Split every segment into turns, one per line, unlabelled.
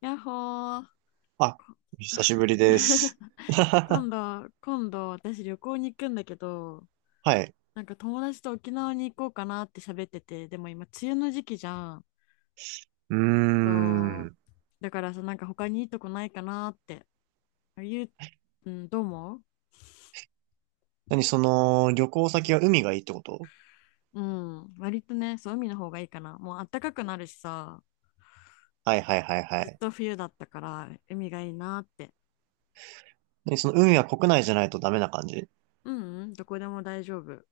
やっほー。
あ、お久しぶりです。
今度私旅行に行くんだけど、
はい。
なんか友達と沖縄に行こうかなって喋ってて、でも今梅雨の時期じゃん。
うー
そ
ん。
う。だからさ、なんか他にいいとこないかなって。ゆう、うん、どう思う？
何、その、旅行先は海がいいってこと？
うん。割とね、そう、海の方がいいかな。もう暖かくなるしさ、
はいはいはいは
ずっ
い。
と冬だったから、海がいいなって。
何、その海は国内じゃないとダメな感じ？
うん、うん、どこでも大丈夫。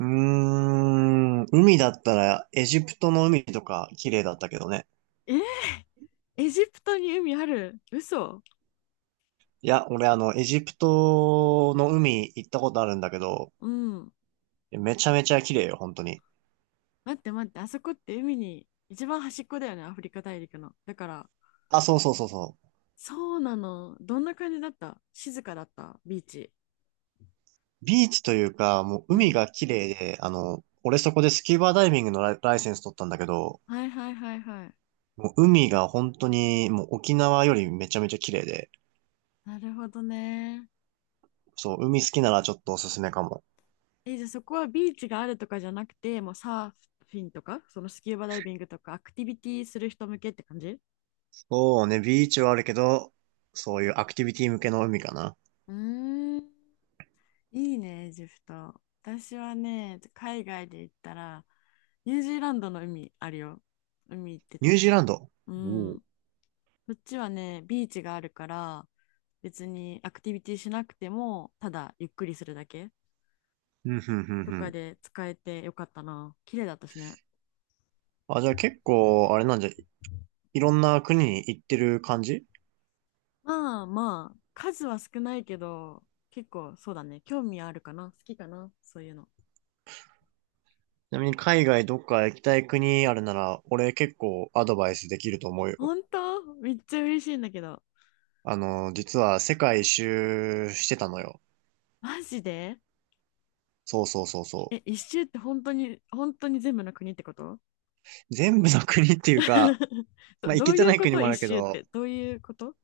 うーん。海だったら、エジプトの海とか綺麗だったけどね。
えー、エジプトに海ある？嘘？
いや、俺あの、エジプトの海行ったことあるんだけど、
うん。
めちゃめちゃ綺麗よ、本当に。
待って待って、あそこって海に一番端っこだよね、アフリカ大陸の。だから、
あ、そうそうそうそう。
そうなの。どんな感じだった？静かだった、ビーチ？
ビーチというか、も
う
う海
ん。
が綺麗で、あの、俺そこでスキューバダイビングのライセンス取ったんだけど、
はいはいはいはい。
もう海が本当に、もう沖縄よりめちゃめちゃ綺麗で、
なるほどね。
そう、海好きならちょっとおすすめかも。
え、じゃあそこはビーチがあるとかじゃなくて、もうサーフィンとか、そのスキューバダイビングとか、アクティビティする人向けって感じ？
そうね、ビーチはあるけど、そういうアクティビティ向けの海かな。
うーん、いいね、エジプト。私はね、海外で行ったら、ニュージーランドの海あるよ。海行って
ニュージー
た。
ランド。
う
おう
ん。こっちはね、ビーチがあるから、別にアクティビティしなくても、ただゆっくりするだけ
うん、うんう
と
んう
か
ん。
で使えてよかったな。綺麗だったしね。
あ、じゃあ結構、あれなんじゃ、いろんな国に行ってる感じ？ち
まあまあ、数は少ないけど、結構そうだね。興味あるかな？好きかな？そういうの。
なみに海外どっか行きたい国あるなら、俺結構アドバイスできると思うよ。
本当めっちゃ嬉しいんだけど。
あの、実は世界一周してたのよ。
マジで？
そうそうそうそ
え、一周って本当に、本当に全部の国ってこと？
う。全部の国っていうか、
ど、
まあ行
ど
け
う
て
い
な
う
い
こ
国
と
もあ
一
るけ
周っ
ど、
て？どういうこと？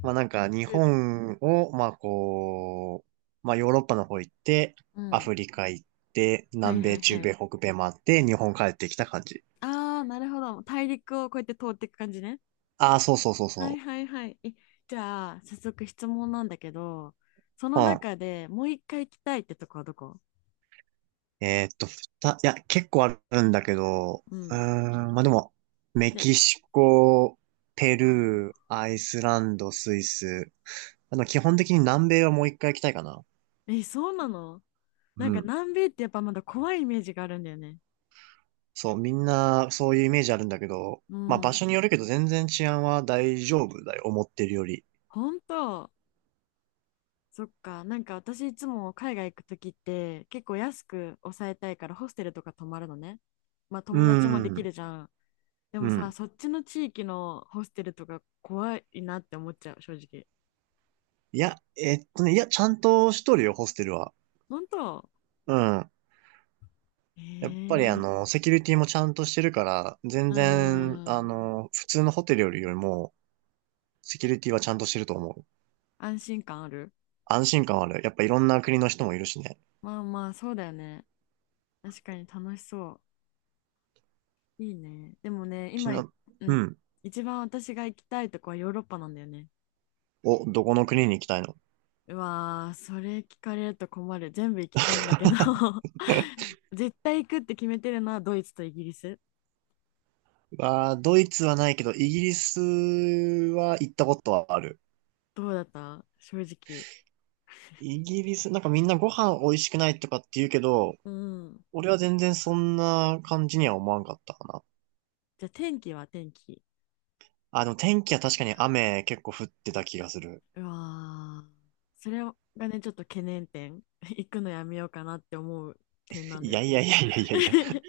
まあなんか日本を、まあこう、まあヨーロッパの方行って、
う
ア
ん。
フリカ行って、
はい
南
は
米、
いは
中
い。
米、北米回って、日本帰ってきた感じ。
ああ、なるほど。大陸をこうやって通っていく感じね。
ああ、そうそうそう
はい
そ
はいはい。え、じゃあ、早速質問なんだけど、その
う。うん。
中でもう一回行きたいってとこはどこ？
いや、結構あるんだけど、
う
うー
ん。
ん、まあでも、メ
じゃ
キシコ、ペ
あ、
ルー、
あ
アイスランド、スイス。あの、基本的に南米はもう一回行きたいかな。
ー、え、そうなの？な
う
んか
ん。
南米ってやっぱまだ怖いイメージがあるんだよね。
そう、みんなそういうイメージあるんだけど、
う
まあ場
ん。
所によるけど全然治安は大丈夫だよ、思ってるより。
本当？そっか。なんか私いつも海外行くときって結構安く抑えたいからホステルとか泊まるのね。まあ
う
友達もでき
ん、
るじゃん。で
う
もさ、
ん。
そっちの地域のホステルとか怖いなって思っちゃう、正直。
いや、いや、ちゃんとしとるよ、ホステルは。
本当？
うん。やっぱりあ
ええ？
の、セキュリティもちゃんとしてるから、全
うー
然、あ
ん。
の、普通のホテルよりも、セキュリティはちゃんとしてると思う。
安心感ある？
安心感はある。やっぱいろんな国の人もいるしね。
まあまあ、そうだよね。確かに楽しそう。いいね。でもね、
ちな、
う
う
ん。
ん。
一番私が行きたいとこはヨーロッパなんだよね。
お、どこの国に行きたいの？
うわー、それ聞かれると困る。全部行きたいんだけど 絶対行くって決めてるのはドイツとイギリス。
わあドイツはないけど、イギリスは行ったことはある。
どうだった、正直？
イギリス、なんかみんなご飯美味しくないとかって言うけど、
うん。
俺は全然そんな感じには思わんかったかな。
じゃあ天気は？天気？
あ、でも天気は確かに雨結構降ってた気がする。
うわー、それがね、ちょっと懸念点。行くのやめようかなって思う点なん
い
だよ
やい
ね。
やいやいやいやいや。い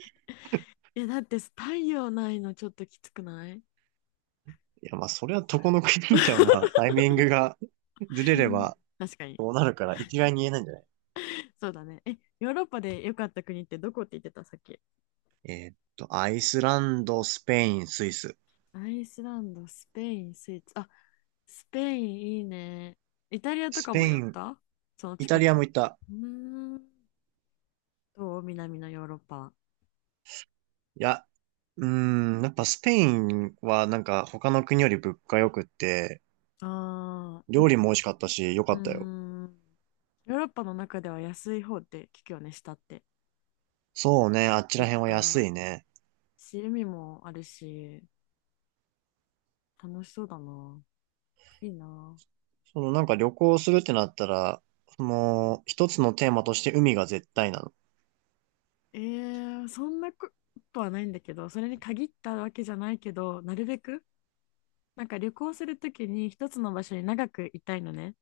いや、だって太陽ないのちょっときつくない？
やまあそれはどこの国でもまあタイミングがずれ
う
れ
ん、
ば
確かに。
どうなるから一概に言えないんじゃない？
そうだね。え、ヨーロッパで良かった国ってどこって言ってた、さっき？
アイスランド、スペイン、スイス。
アイスランド、スペイン、スイーツ。あ、スペインいいね。イタリアと
ス
か
ペ
も寄
イ
っ
ン、
た？その
イタ
近
リ
く
ア
の。
も行った。
うーん。どう、南のヨーロッパは？
いや、うーん、やっぱスペインはなんか他の国より物価良くって、
ああ、
料理も美味しかったし良か
うー
ったよ。
ん。ヨーロッパの中では安い方って聞くよね、下って。
そうね、あっちら
て
辺は安
か、
いね。
趣味もあるし、楽しそうだな。いいな。
そのなんか旅行するってなったら、その一つのテーマとして海が絶対なの？
えー、そんなことはないんだけど、それに限ったわけじゃないけど、なるべく、なんか旅行するときに一つの場所に長くいたいのね。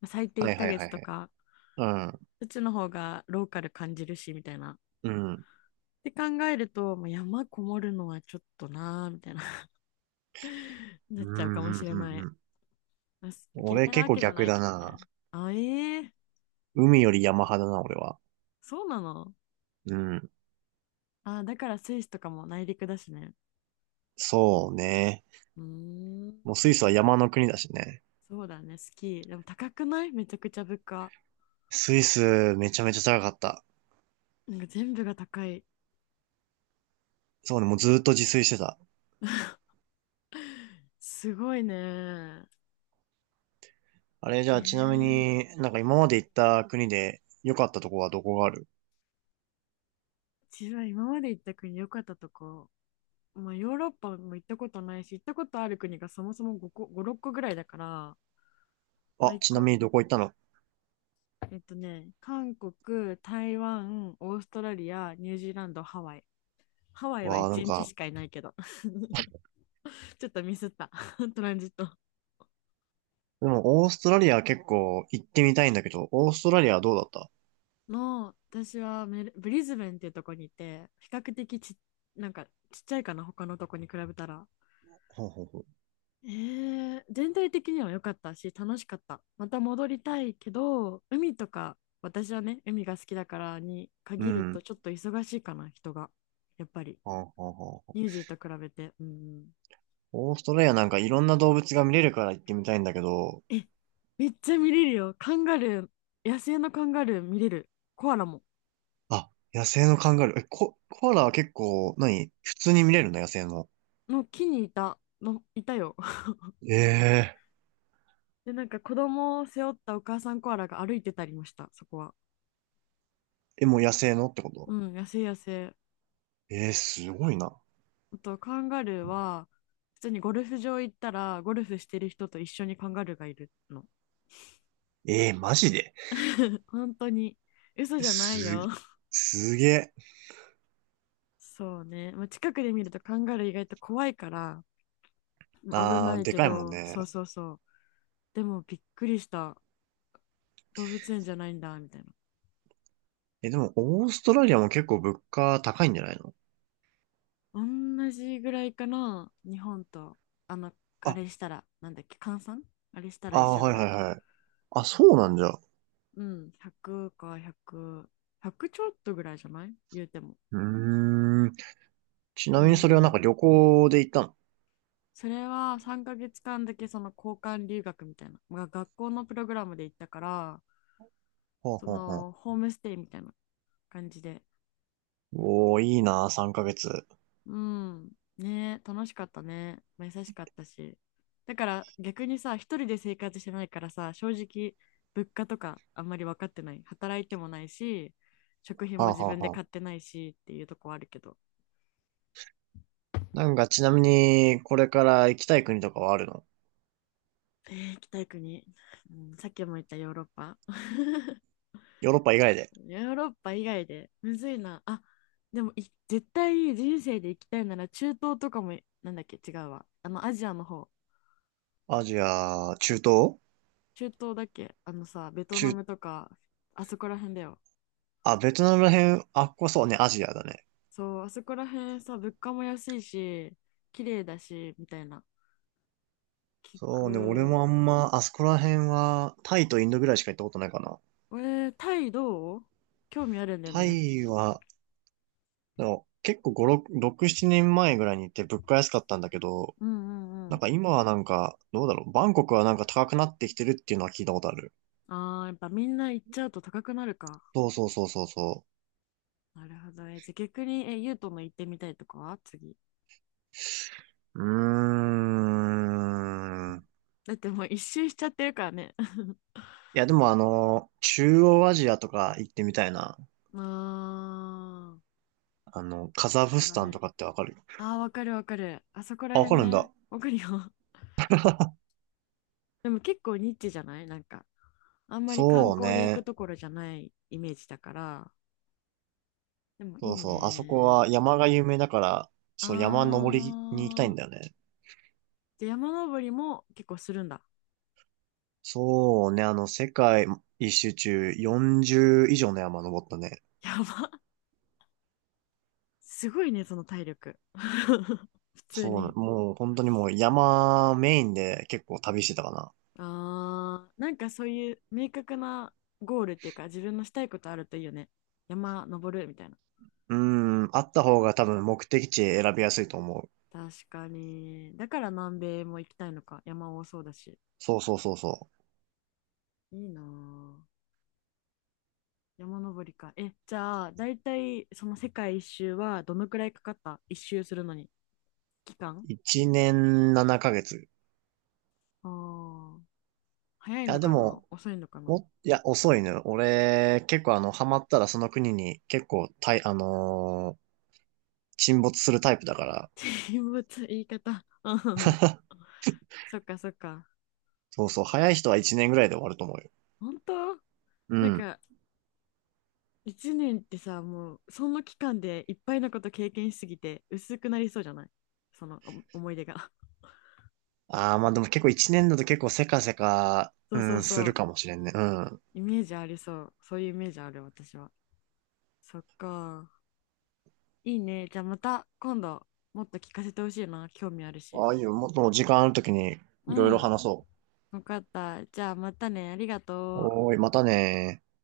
まあ最低
は
1
いはい
ヶ
は
月
い
と
はい。
か、
う
うちの方がローカル感じるし、みたいな。
ん、うん。
って考えると、もう山こもるのはちょっとなーみたいな な
う
っちゃう
ん、
か
う
も
ん、
し
う
れ
ん。
な
う
い。
ん
あす嫌い
俺
な
結
わ
構
けじゃな
逆
い
だ
けどね。
な。
あ、ええ？
海より山派だな、俺は。
そうなの？
うん。
あ、だからスイスとかも内陸だしね。
そうね。
うーん、
もうスイスは山の国だしね。
そうだね、スキー。でも高くない？めちゃくちゃ物価。
スイスめちゃめちゃ高かった。
なんか全部が高い。
そうね、もうずーっと自炊してた。
すごいね。
あれじゃあちなみ
ええ？
になんか今まで行った国で良かったとこはどこがある？
自分は今まで行った国、良かったとこ。まあ、ヨーロッパも行ったことないし、行ったことある国がそもそも5個、5、6個ぐらいだから、まあ、
あ、
1
ちな
個、
みにどこ行ったの？
韓国、台湾、オーストラリア、ニュージーランド、ハワイ。ハワイは
わあ、なん
1日
か
しかいないけど ちょっとミスった トランジット
でも、オーストラリア結構行ってみたいんだけど、オーストラリアはどうだった？
の、私はメルブリズベンっていうとこにいて、比較的なんかちっちゃいかな、他のとこに比べたら。
ほうほうほ
えー、全体的には良かったし、楽しかった。また戻りたいけど、海とか、私はね、海が好きだから、に
う。う
限ると
ん。
ちょっと忙しいかな、人がやっぱり。
はあはあはあ。
ニュージーと比べて。うん。
オーストラリアなんかいろんな動物が見れるから行ってみたいんだけど、
え、めっちゃ見れるよ、カンガルー。野生のカンガルー見れる。コアラも、
あ、野生のカンガルー。え、コアラは結構、何普通に見れるの野生の？
の木にいた、いたよ。
ええー。
で、なんか子供を背負ったお母さんコアラが歩いてたりました、そこは。
え、もう野生のってこ
う
と？
ん、野生野生。
ええーすごいな。
あと、カンガルーは、普通にゴルフ場行ったら、ゴルフしてる人と一緒にカンガルーがいるの。
ええーマジで？
本当に。嘘じゃない
す
よ。
げ、すげえ。
そうね。まあ、近くで見るとカンガルー意外と怖いから、危
あ
な
ー、
い
で
け
かいもん
ど、
ね。
そうそうそう。でもびっくりした。動物園じゃないんだ、みたいな。
え、でも、オーストラリアも結構物価高いんじゃないの？
同じぐらいかな、日本と。あの、あ
あ、
れしたら、なんだっけ、換算あれしたら一
あー、
緒
は
ぐ
いは
ら
い
い。
はい。あ、そうなんじゃ。
うん、100か100、100ちょっとぐらいじゃない言うても。
うーん。ちな
う
みにそれはなんか
ん。
旅行で行ったの？
それは3ヶ月間だけその交換留学みたいな、が学校のプログラムで行ったから、
ほう
そ
ほうほう。
のホームステイみたいな感じで。
おー、いいな、3ヶ月。は
うん。ねえ、楽しかったね。まあ優しかったし。だから逆にさ、一人で生活してないからさ、正直、物価とかあんまり分かってない。働いてもないし、食品
あ
も
は
自
あ
分で
は
買っ
あ。
てないしっていうとこはあるけど。
なんかちなみに、これから行きたい国とかはあるの？
えー、行きたい国、うん、さっきも言ったヨーロッパ。
ヨーロッパ以外で。
ヨーロッパ以外で、むずいな。あ、でも絶対人生で行きたいなら中東とかも、なんだっけ、違うわ。アジアの方。
アジア、中東
中東だっけ？あのさ、ベトナ
中、
ムとか、あそこら辺だよ。
あ、ベトナムら辺、あっこそうね、アジアだね。
そう、あそこら辺さ、物価も安いし、綺麗だし、みたいな。聞
そうね、俺
く。
もあんま、あそこら辺は、タイとインドぐらいしか行ったことないかな。
えー、タイどう？興味あるんだよ
タ
ね。
イは、でも結構5、6、7年前ぐらいに行って物価安かったんだけど、
うんうんう
なん
ん。
か今はなんか、どうだろう。バンコクはなんか高くなってきてるっていうのは聞いたことある。
ああ、やっぱみんな行っちゃうと高くなるか。
そうそうそうそうそ
なるほど。え、じゃあ逆に、ユートの行ってみたいとかは？次。
う。うーん。
だってもう一周しちゃってるからね。
いや、でもあの、中央アジアとか行ってみたいな。
ああ、
あの、カザ
ど
フ
こ
ス
ら
タン
辺？
とかってわかる？
ああ、わかるわかる。あそこら
あ、わか
辺
るん
ね。
だ。
わかるよ。でも結構ニッチじゃない？なんか、あんまり観
そう
光で行く
ね。
ところじゃないイメージだから、でもい
そ
い
うそう。あそこ
ね。
は山が有名だから、そう、山登りに行きたいん
あ
だ
ー。
よね。
で、山登りも結構するんだ？
そうね。あの、世界一周中40以上の山登ったね。
やば。すごいね、その体力。普通
そうな、
に。
もう本当にもう山メインで結構旅してたかな。
あー。なんかそういう明確なゴールっていうか、自分のしたいことあるといいよね。山登るみたいな。
うーん、あった方が多分目的地選びやすいと思う。
確かに。だから南米も行きたいのか。山多そうだし。
そうそうそうそ
いいなぁ。山登りか。え、じゃあ、だいたいその世界一周はどのくらいかかった？一周するのに。期間？
う。1年7ヶ月。い
ああー。早いの
や、で
かな？
も、
遅いのかな？
いや、遅いね。俺、結構あの、ハマったらその国に結構、沈没するタイプだから。
人物言い方 そっかそっか。
そうそう、早い人は1年ぐらいで終わると思うよ。
本当？
う
なん
ん。
か1年ってさ、もうその期間でいっぱいのこと経験しすぎて薄くなりそうじゃない？その思い出が
ああ、まあでも結構1年だと結構せかせか、
そ
う
うそう
ん、す
そ
る
う。
かもしれんね。うん。
イメージありそう。そういうイメージある私は。そっか。いいね。じゃあまた今度もっと聞かせてほしいな。興味あるし。
ああいう、もっと時間あるときに
う
いろいろ
ん。
話そう。
わかった。じゃあまたね。ありがとう。
おーい、またねー。